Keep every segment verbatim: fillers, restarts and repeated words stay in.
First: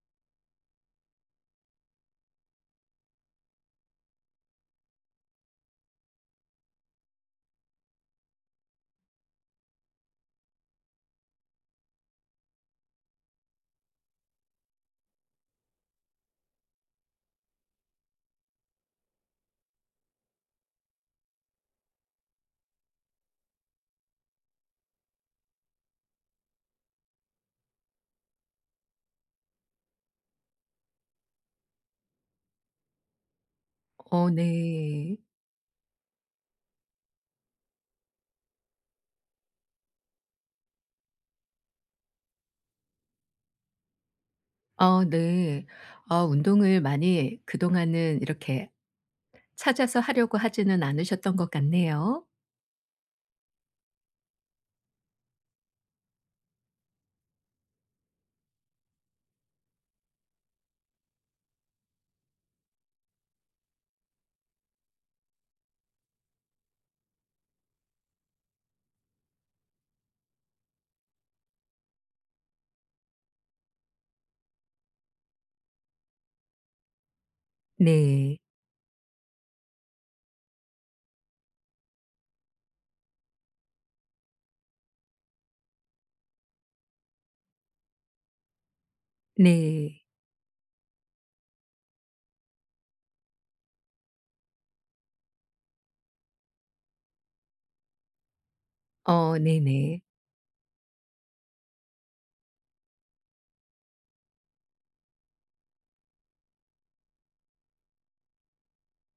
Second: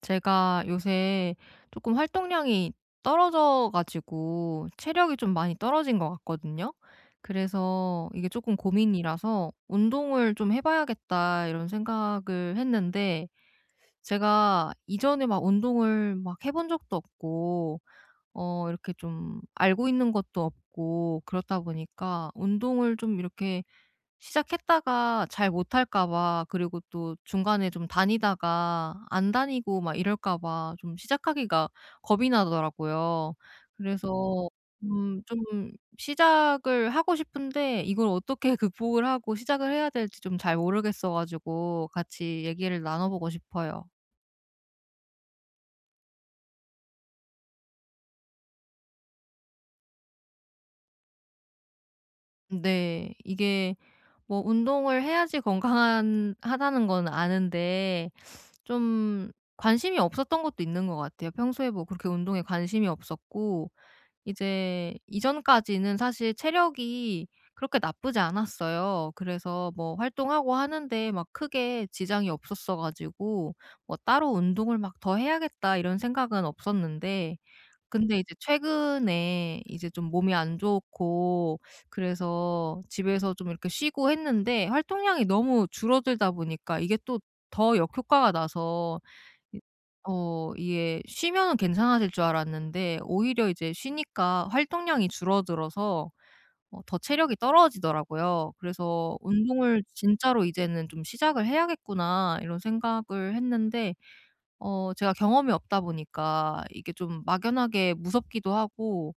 제가 요새 조금 활동량이 떨어져 가지고 체력이 좀 많이 떨어진 것 같거든요. 그래서 이게 조금 고민이라서 '운동을 좀 해 봐야겠다.' 이런 생각을 했는데 제가 이전에 막 운동을 막 해본 적도 없고 어 이렇게 좀 알고 있는 것도 없고, 그렇다 보니까 운동을 좀 이렇게 시작했다가 잘 못할까 봐, 그리고 또 중간에 좀 다니다가 안 다니고 막 이럴까 봐 좀 시작하기가 겁이 나더라고요. 어 그래서 네. 음 좀 시작을 하고 싶은데 이걸 어떻게 극복을 하고 시작을 해야 될지 좀 잘 모르겠어 가지고 같이 얘기를 나눠 보고 싶어요. 어 네. 어 운동을 많이 그동안은 이렇게 찾아서 하려고 하지는 않으셨던 것 같네요. 네. 이게 뭐 운동을 해야지 건강한 하다는 건 아는데 좀 관심이 없었던 것도 있는 것 같아요. 평소에 뭐 그렇게 운동에 관심이 없었고 이제 이전까지는 사실 체력이 그렇게 나쁘지 않았어요. 그래서 뭐 활동하고 하는데 막 크게 지장이 없었어 가지고 뭐 따로 운동을 막 더 해야겠다 이런 생각은 없었는데 근데 이제 네. 최근에 이제 좀 몸이 안 좋고, 그래서 집에서 좀 이렇게 쉬고 했는데 활동량이 너무 줄어들다 보니까 이게 또 더 역효과가 나서 이 네. 어 이게 쉬면은 괜찮아질 줄 알았는데 오히려 이제 쉬니까 활동량이 줄어들어서 어 더 체력이 떨어지더라고요. 그래서 어 '운동을 네네. 진짜로 이제는 좀 시작을 해야겠구나.' 이런 생각을 했는데 어 제가 경험이 없다 보니까 이게 좀 막연하게 무섭기도 하고,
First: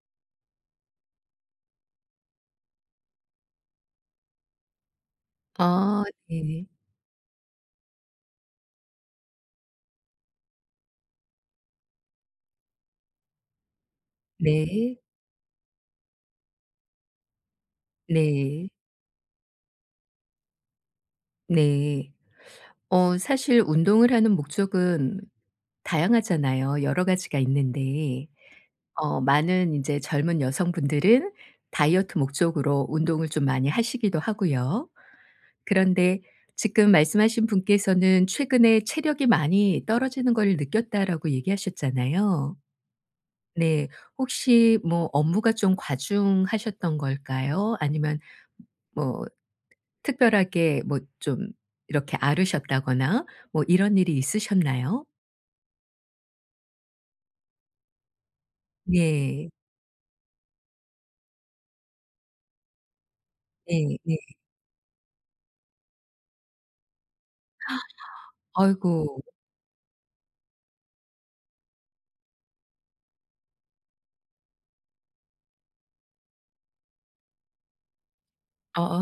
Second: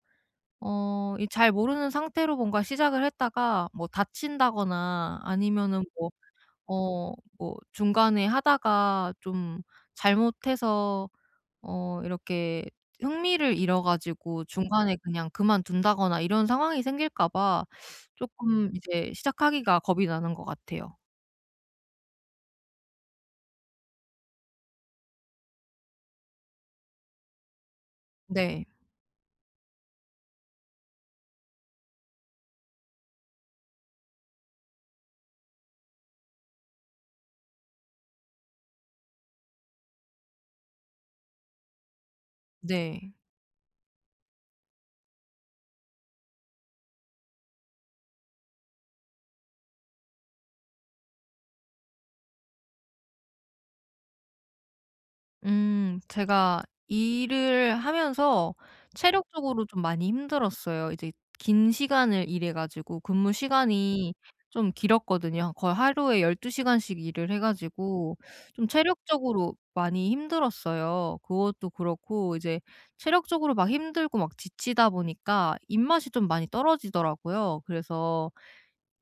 어 이잘 모르는 상태로 뭔가 시작을 했다가 뭐 다친다거나 아니면은 어 뭐 네. 어 뭐 중간에 하다가 좀 잘못해서 어 이렇게 흥미를 잃어 가지고 중간에 네. 그냥 그만둔다거나 이런 상황이 생길까 봐 네. 조금 이제 시작하기가 겁이 나는 것 같아요. 네. 어 사실 운동을 하는 목적은 다양하잖아요. 여러 가지가 있는데, 네. 어 많은 이제 젊은 여성분들은 다이어트 목적으로 운동을 좀 많이 하시기도 하고요. 그런데 지금 말씀하신 분께서는 최근에 체력이 많이 떨어지는 걸 느꼈다라고 얘기하셨잖아요. 네. 네. 혹시 뭐 업무가 좀 과중하셨던 걸까요? 아니면 뭐 특별하게 뭐 좀 이렇게 앓으셨다거나 뭐 이런 일이 있으셨나요? 음. 제가 일을 하면서 네. 체력적으로 좀 많이 힘들었어요. 이제 긴 시간을 일해 가지고 근무 네, 시간이 네. 좀 길었거든요. 거의 하루에 열두 시간씩 일을 해 가지고 좀 아이고. 체력적으로 많이 힘들었어요. 그것도 그렇고 이제 체력적으로 막 힘들고 막 지치다 보니까 입맛이 좀 많이 떨어지더라고요. 그래서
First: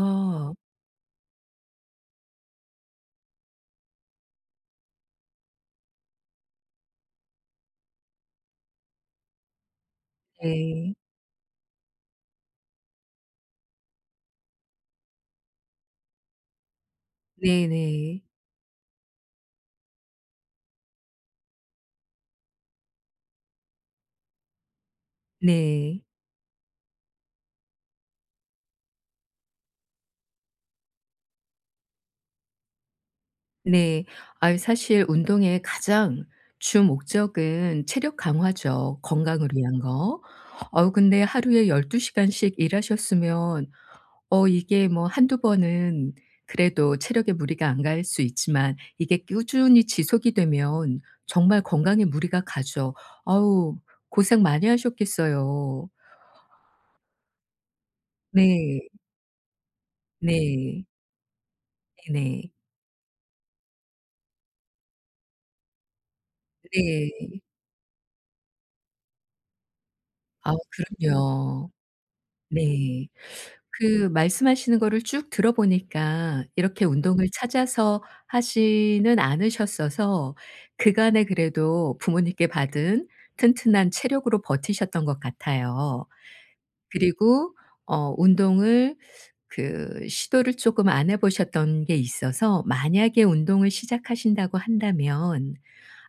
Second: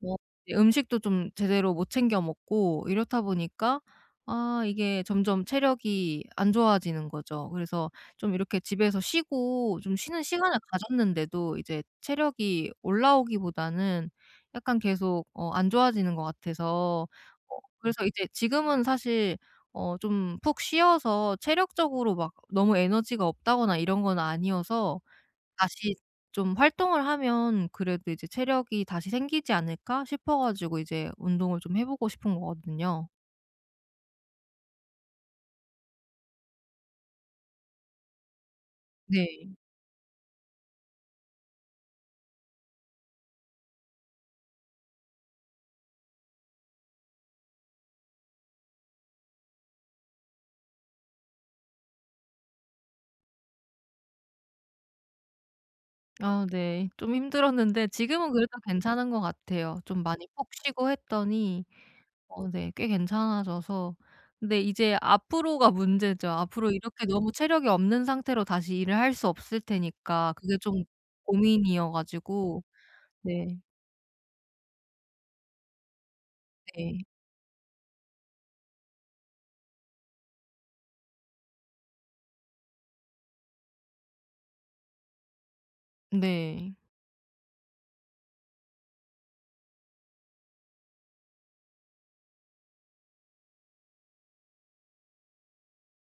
뭐 이제 음식도 좀 제대로 못 챙겨 먹고 이렇다 보니까 아 이게 점점 체력이 안 좋아지는 거죠. 그래서 좀 이렇게 집에서 쉬고 좀 쉬는 시간을 네. 가졌는데도 이제 체력이 올라오기보다는 약간 계속 어 안 좋아지는 것 같아서 어 그래서 네네. 이제 지금은 사실 어 좀 푹 쉬어서 체력적으로 막 너무 에너지가 없다거나 이런 건 아니어서 네. 다시 네. 좀 활동을 하면 그래도 이제 '체력이 다시 생기지 않을까?' 싶어 가지고 이제 운동을 좀 해 보고 싶은 거거든요. 네. 아, 사실 운동의 가장 주 목적은 체력 강화죠, 건강을 네. 위한 거. 어 근데 하루에 12 시간씩 일하셨으면, 어 이게 뭐 한두 번은 그래도 체력에 무리가 안 갈 수 있지만, 이게 꾸준히 지속이 되면 정말 건강에 무리가 가죠. 아우, 고생 많이 하셨겠어요. 아 네. 좀 힘들었는데 지금은 그래도 네. 괜찮은 것 같아요. 좀 많이 푹 네. 쉬고 했더니 어 네네. 네, 꽤 괜찮아져서 근데 이제 앞으로가 문제죠. 앞으로 이렇게 네. 너무 체력이 없는 상태로 다시 일을 할 수 없을 테니까 아, 그게 좀 그럼요. 고민이어 가지고 네. 네. 그 말씀하시는 거를 쭉 들어 보니까, 이렇게 네. 운동을 찾아서 하지는 않으셨어서 그간에 그래도 부모님께 받은 튼튼한 체력으로 버티셨던 것 같아요. 네. 그리고 어 운동을, 그 시도를 쪼끔 안 해 보셨던 게 있어서, 만약에 운동을 시작하신다고 한다면,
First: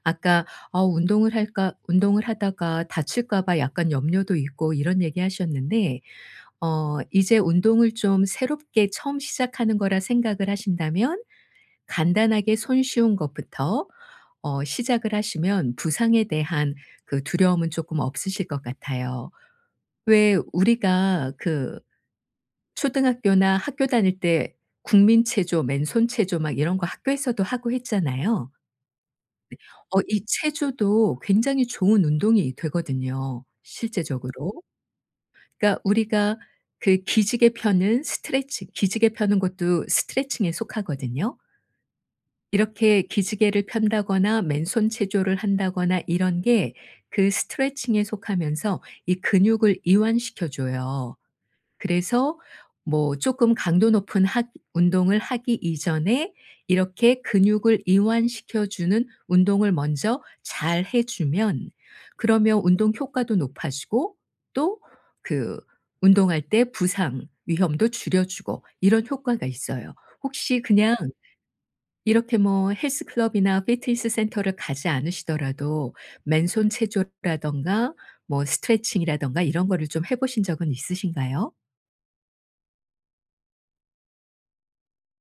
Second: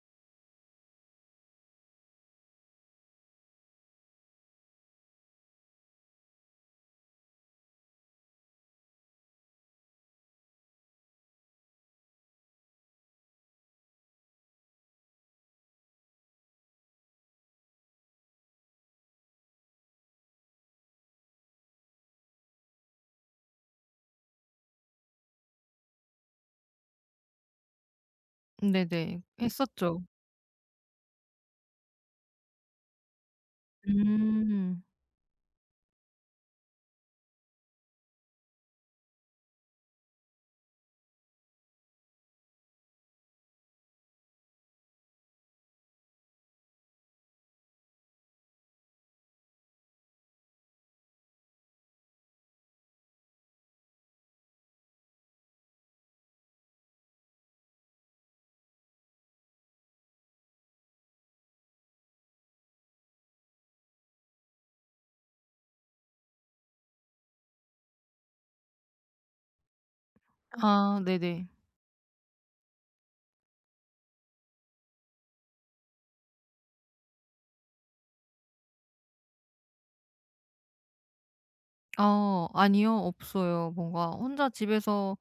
아까 "어 운동을 할까, 운동을 하다가 다칠까 봐 약간 염려도 있고." 이런 얘기하셨는데, 어 이제 운동을 좀 새롭게 처음 시작하는 거라 생각을 하신다면, 간단하게 손쉬운 것부터 어 시작을 하시면 부상에 대한 그 두려움은 조금 없으실 것 같아요. 왜, 우리가 그 초등학교나 학교 다닐 때 국민 체조, 맨손 체조 막 이런 거 학교에서도 하고 했잖아요. 네네. 어 했었죠. 이 체조도 굉장히 좋은 운동이 되거든요, 실제적으로. 음. 그러니까 우리가 그 기지개 펴는 스트레칭, 기지개 펴는 것도 스트레칭에 속하거든요. 이렇게 기지개를 편다거나 맨손 체조를 한다거나 이런 게 그 스트레칭에 속하면서 이 근육을 이완시켜 줘요. 그래서 뭐 조금 강도 높은 하, 운동을 하기 이전에 이렇게 근육을 이완시켜 주는 운동을 먼저 잘 해 주면, 그러면 운동 효과도 높아지고 또 그 운동할 때 부상 위험도 줄여 주고 이런 효과가 있어요. 혹시 그냥 아 네네. 이렇게 뭐 헬스 클럽이나 피트니스 센터를 가지 않으시더라도 맨손 체조라든가 뭐 스트레칭이라든가 이런 거를 좀 해 보신 적은 있으신가요? 아 아니요. 없어요. 뭔가 혼자 집에서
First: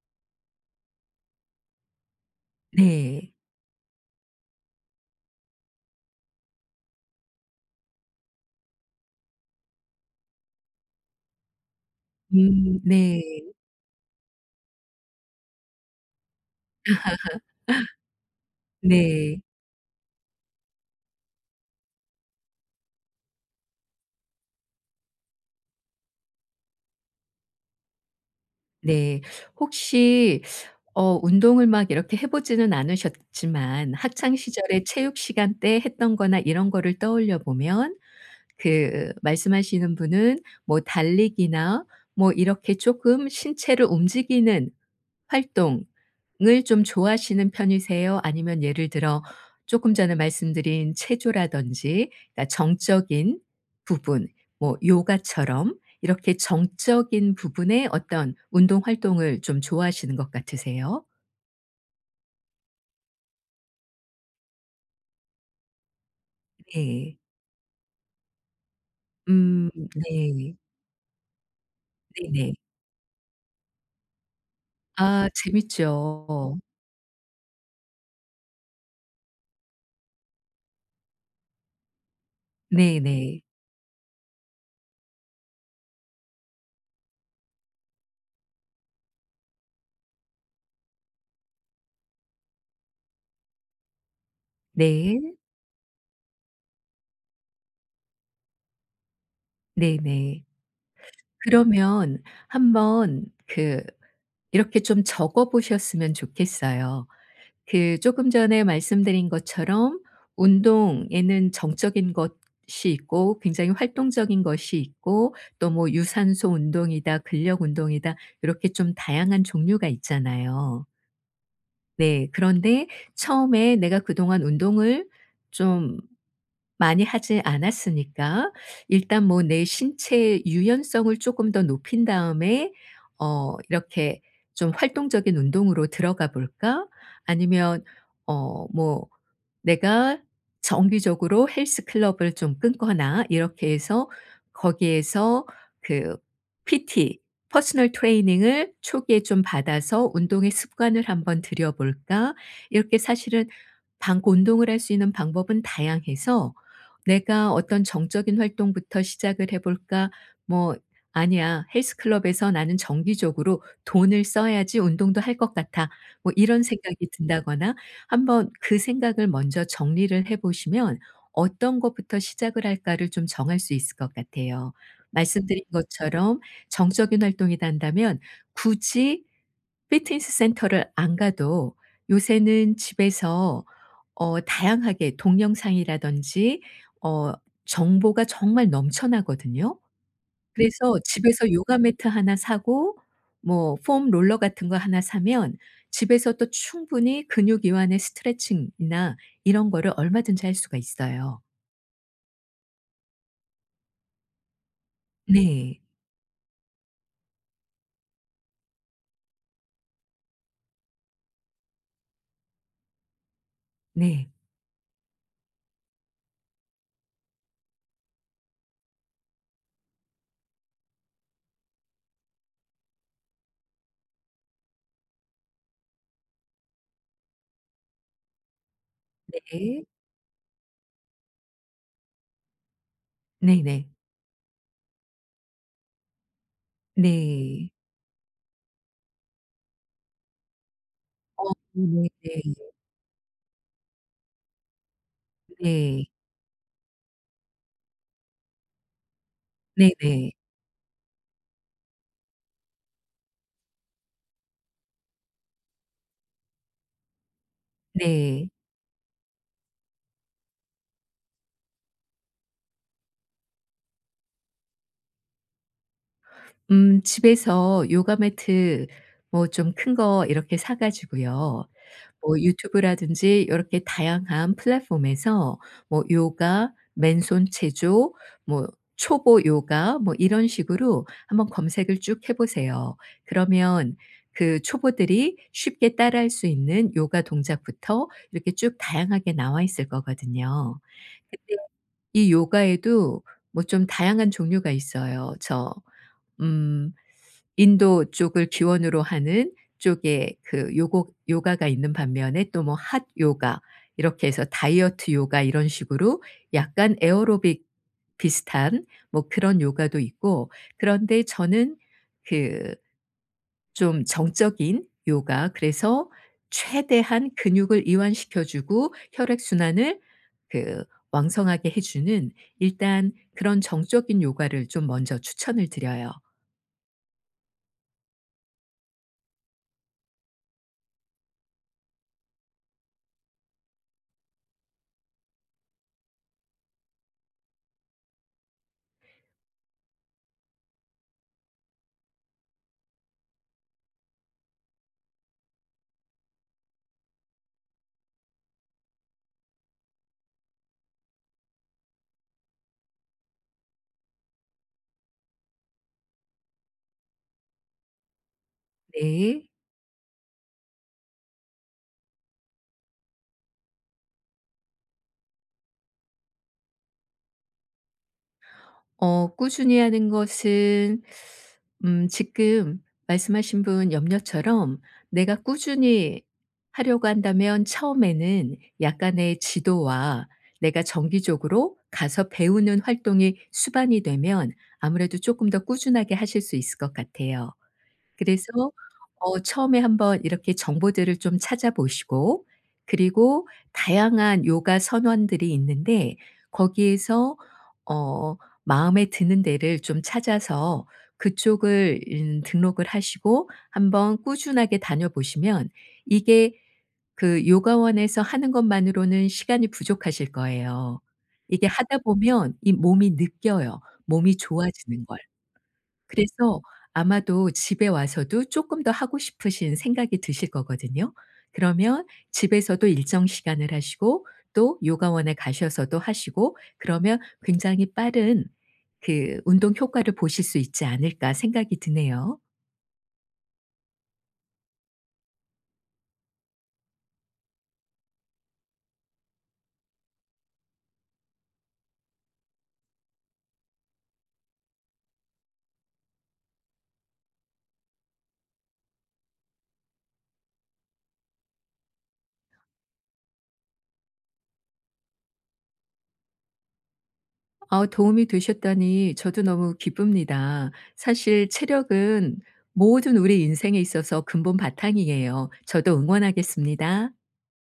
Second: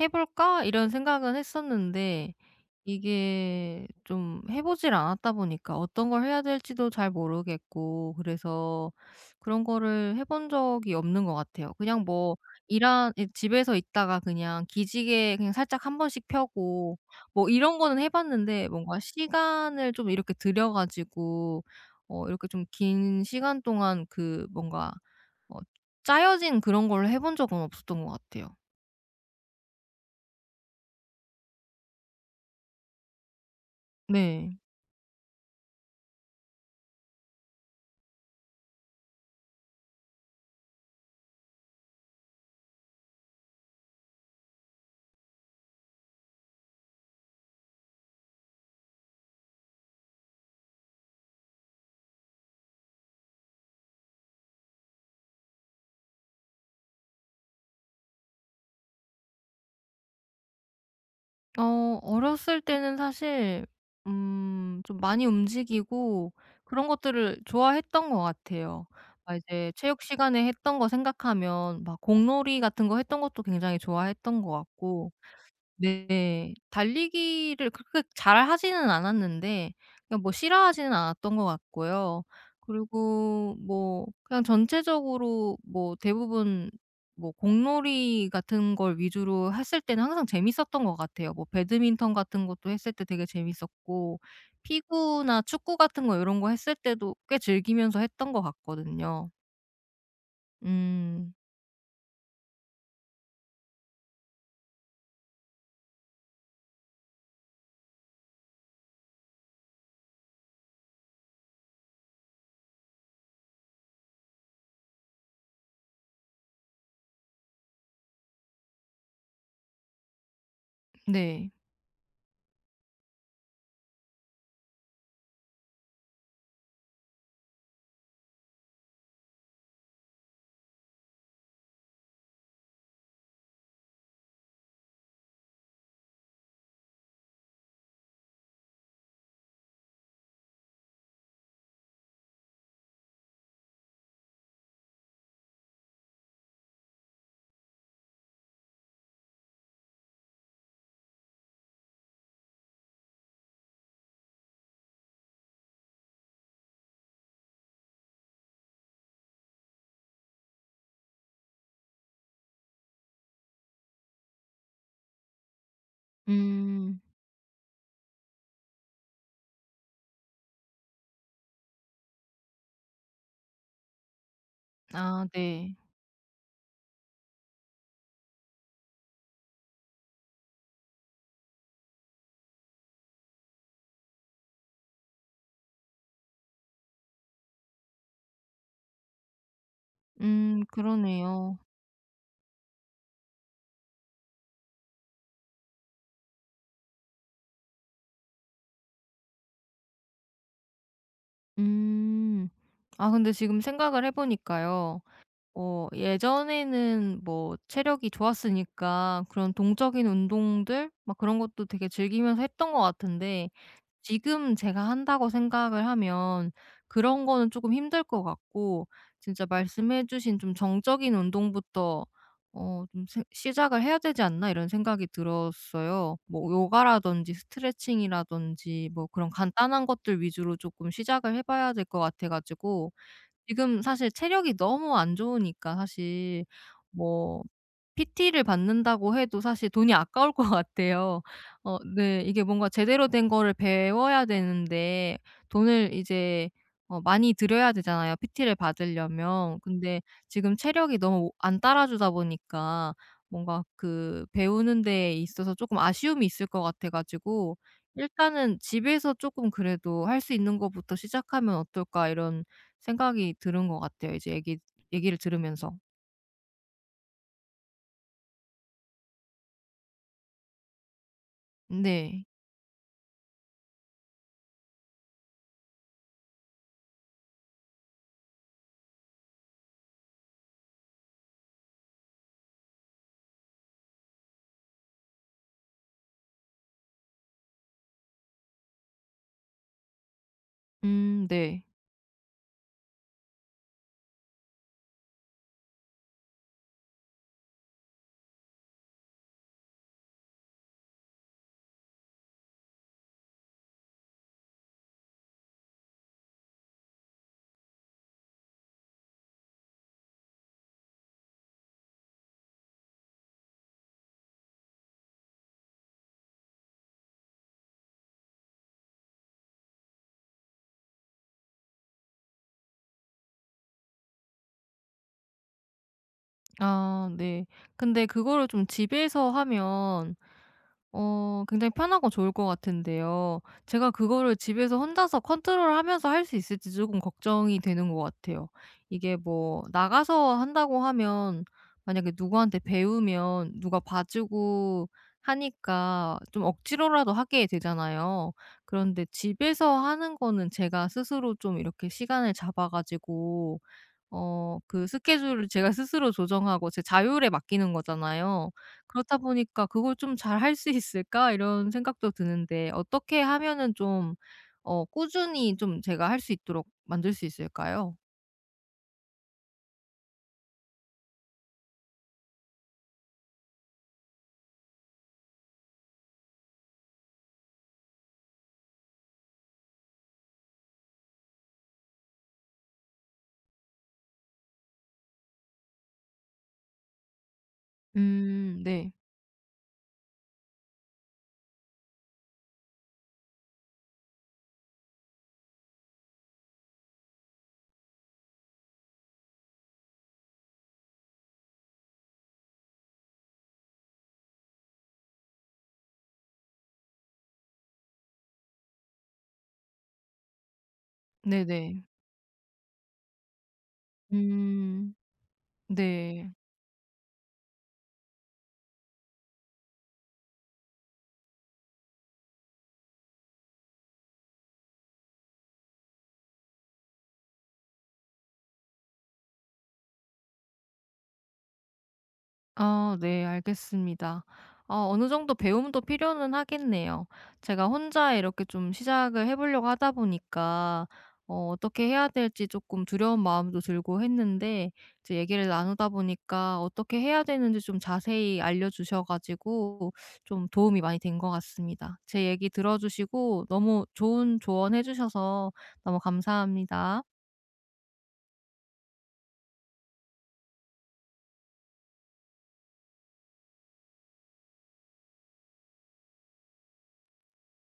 '해 볼까?' 이런 생각은 했었는데 네. 이게 좀 해 보질 않았다 보니까 어떤 걸 해야 될지도 잘 모르겠고, 그래서 그런 거를 해본 적이 없는 것 같아요. 그냥 뭐 음 일한 네. 이 집에서 있다가 그냥 기지개 그냥 살짝 한 번씩 펴고 뭐 이런 거는 해 봤는데 뭔가 네. 시간을 좀 이렇게 들여 가지고 어 이렇게 좀 긴 시간 동안 그 뭔가 어 짜여진 그런 걸 해본 적은 없었던 것 같아요. 네. 혹시 어 운동을 막 이렇게 해 보지는 않으셨지만, 학창 네. 시절에 체육 시간 때 했던 거나 이런 거를 떠올려 보면, 그 말씀하시는 분은 뭐 달리기나 뭐 이렇게 쪼끔 신체를 움직이는 활동을 좀 좋아하시는 편이세요? 아니면 예를 들어 조금 전에 말씀드린 체조라든지, 그러니까 정적인 부분, 뭐 요가처럼 이렇게 정적인 부분의 어떤 운동 활동을 좀 좋아하시는 것 같으세요? 어 어렸을 때는 사실 음 좀 많이 움직이고 그런 네. 것들을 좋아했던 것 같아요. 막 이제 음 체육 시간에 네. 했던 거 생각하면 막 네네. 공놀이 같은 거 했던 것도 굉장히 좋아했던 것 같고 아, 네. 재밌죠. 달리기를 그렇게 잘하지는 않았는데 그냥 뭐 싫어하지는 않았던 것 같고요. 네네. 그리고 뭐 그냥 전체적으로 뭐 대부분 뭐 공놀이 같은 걸 위주로 했을 때는 항상 재밌었던 것 같아요. 뭐 배드민턴 같은 것도 했을 때 되게 재밌었고, 네. 피구나 축구 같은 거 이런 거 했을 때도 꽤 즐기면서 했던 것 같거든요. 네네. 음. 그러면 한번 그 이렇게 좀 적어 보셨으면 좋겠어요. 그 조금 전에 말씀드린 것처럼, 운동에는 정적인 것이 있고 굉장히 활동적인 것이 있고, 또 뭐 유산소 운동이다 근력 운동이다 이렇게 좀 다양한 종류가 있잖아요. 네. 네. 그런데 처음에 내가 그동안 운동을 좀 많이 하지 않았으니까, 일단 뭐 내 신체의 유연성을 조금 더 높인 다음에 어 이렇게 좀 '활동적인 운동으로 들어가 볼까?', 아니면 어 뭐 '내가 정기적으로 헬스 클럽을 좀 끊거나.' 이렇게 해서 거기에서 그 피티, 퍼스널 트레이닝을 초기에 좀 받아서 '운동의 습관을 한번 들여 볼까?' 이렇게, 사실은 방 운동을 할 수 있는 방법은 다양해서, '내가 어떤 정적인 활동부터 시작을 해 볼까?' 뭐 '아니야. 헬스 클럽에서 나는 정기적으로 돈을 써야지 운동도 할 것 같아.' 뭐 이런 음. 생각이 든다거나, 한번 그 생각을 먼저 정리를 해 보시면 '어떤 것부터 시작을 할까.'를 좀 정할 수 있을 것 같아요. 아 말씀드린 네. 것처럼, 정적인 활동이 된다면 굳이 피트니스 센터를 안 가도 요새는 집에서 어 다양하게 동영상이라든지 어 정보가 정말 넘쳐나거든요. 음, 그래서 집에서 그러네요. 요가 매트 하나 사고 뭐 폼 롤러 같은 거 하나 사면 집에서 또 충분히 근육 이완의 스트레칭이나 이런 거를 얼마든지 할 수가 있어요. 음. 아 근데 지금 생각을 해 보니까요. 네. 어 예전에는 뭐 체력이 좋았으니까 그런 동적인 운동들 막 그런 것도 되게 즐기면서 했던 것 같은데 네. 지금 제가 한다고 생각을 하면 그런 거는 조금 힘들 것 같고 진짜 말씀해 주신 좀 '정적인 운동부터 어 좀 세- 시작을 해야 되지 않나?' 이런 생각이 들었어요. 뭐 요가라든지 스트레칭이라든지 뭐 그런 네. 간단한 것들 위주로 조금 시작을 해 봐야 될 것 같아 가지고 지금 네네. 사실 체력이 너무 안 좋으니까 사실 뭐 네. 피티를 받는다고 해도 사실 돈이 아까울 것 같아요. 어 어 네네. 네. 이게 뭔가 제대로 된 거를 배워야 되는데 돈을 네. 이제 어 많이 들여야 되잖아요, 피티를 받으려면. 근데 네네. 지금 체력이 너무 안 따라주다 보니까 뭔가 그 배우는 데 있어서 조금 아쉬움이 있을 것 같아 가지고 네. '일단은 집에서 조금 그래도 할 수 있는 것부터 시작하면 어떨까.' 이런 생각이 들은 것 같아요. 이제 얘기 얘기를 들으면서. 음 집에서 요가 매트 뭐 좀 큰 거 이렇게 사 가지고요. 네. 뭐 유튜브라든지 이렇게 다양한 플랫폼에서 뭐 요가, 맨손 체조, 뭐 초보 요가 뭐 이런 식으로 한번 검색을 쭉 해 보세요. 그러면 그 초보들이 쉽게 따라할 수 있는 요가 동작부터 이렇게 쭉 다양하게 나와 있을 거거든요. 음 네. 근데 이 요가에도 뭐 좀 다양한 종류가 있어요. 저 음 인도 쪽을 기원으로 하는 쪽에 그 요고 요가가 있는 반면에, 또 뭐 핫 요가 이렇게 해서 다이어트 요가 이런 식으로 약간 에어로빅 비슷한 뭐 그런 요가도 있고. 그런데 저는 그 좀 정적인 요가, 그래서 최대한 근육을 이완시켜 주고 혈액 순환을 그 왕성하게 해 주는, 일단 그런 정적인 요가를 좀 먼저 추천을 드려요. 아 네. 근데 그거를 좀 집에서 하면 어 굉장히 편하고 좋을 것 같은데요. 제가 그거를 집에서 혼자서 컨트롤하면서 할 수 있을지 조금 걱정이 되는 것 같아요. 이게 뭐 나가서 한다고 하면 만약에 누구한테 배우면 누가 봐 주고 하니까 좀 억지로라도 하게 되잖아요. 그런데 집에서 하는 거는 제가 스스로 좀 이렇게 시간을 잡아 가지고 어 그 스케줄을 제가 스스로 조정하고 제 자율에 맡기는 거잖아요. 그렇다 네. 보니까 '그걸 좀 잘 할 수 있을까?' 이런 생각도 드는데, 어떻게 하면은 좀 어 꾸준히 좀 제가 할 수 있도록 만들 수 있을까요? 어 꾸준히 하는 것은, 음 지금 말씀하신 분 염려처럼 내가 꾸준히 하려고 한다면, 처음에는 약간의 지도와 내가 정기적으로 가서 배우는 활동이 수반이 되면 아무래도 조금 더 꾸준하게 하실 수 있을 것 같아요. 그래서 음 네. 어 처음에 한번 이렇게 정보들을 좀 찾아보시고, 그리고 다양한 요가 선원들이 있는데 거기에서 어 마음에 드는 데를 좀 찾아서 그쪽을 음 등록을 하시고 한번 꾸준하게 다녀보시면, 이게 그 요가원에서 하는 것만으로는 시간이 부족하실 거예요. 이게 네네. 하다 보면 이 몸이 느껴요. 몸이 음. 음 좋아지는 걸. 네. 그래서 아마도 집에 와서도 쪼끔 더 하고 싶으신 생각이 드실 거거든요. 그러면 집에서도 일정 시간을 하시고, 또 요가원에 가셔서도 하시고, 그러면 '굉장히 빠른 그 운동 효과를 보실 수 있지 않을까.' 생각이 드네요. 아 네, 알겠습니다. 어 어느 정도 배움도 필요는 하겠네요. 제가 혼자 이렇게 좀 시작을 해 보려고 하다 보니까 어 어떻게 해야 될지 조금 두려운 마음도 들고 했는데 이제 얘기를 나누다 보니까 어떻게 해야 되는지 좀 자세히 알려주셔 가지고 좀 도움이 많이 된 것 같습니다. 제 얘기 들어 주시고 너무 좋은 조언해 주셔서 너무 감사합니다. 아, 도움이 되셨다니 저도 너무 기쁩니다. 사실 체력은 모든 우리 인생에 있어서 근본 바탕이에요. 저도 응원하겠습니다.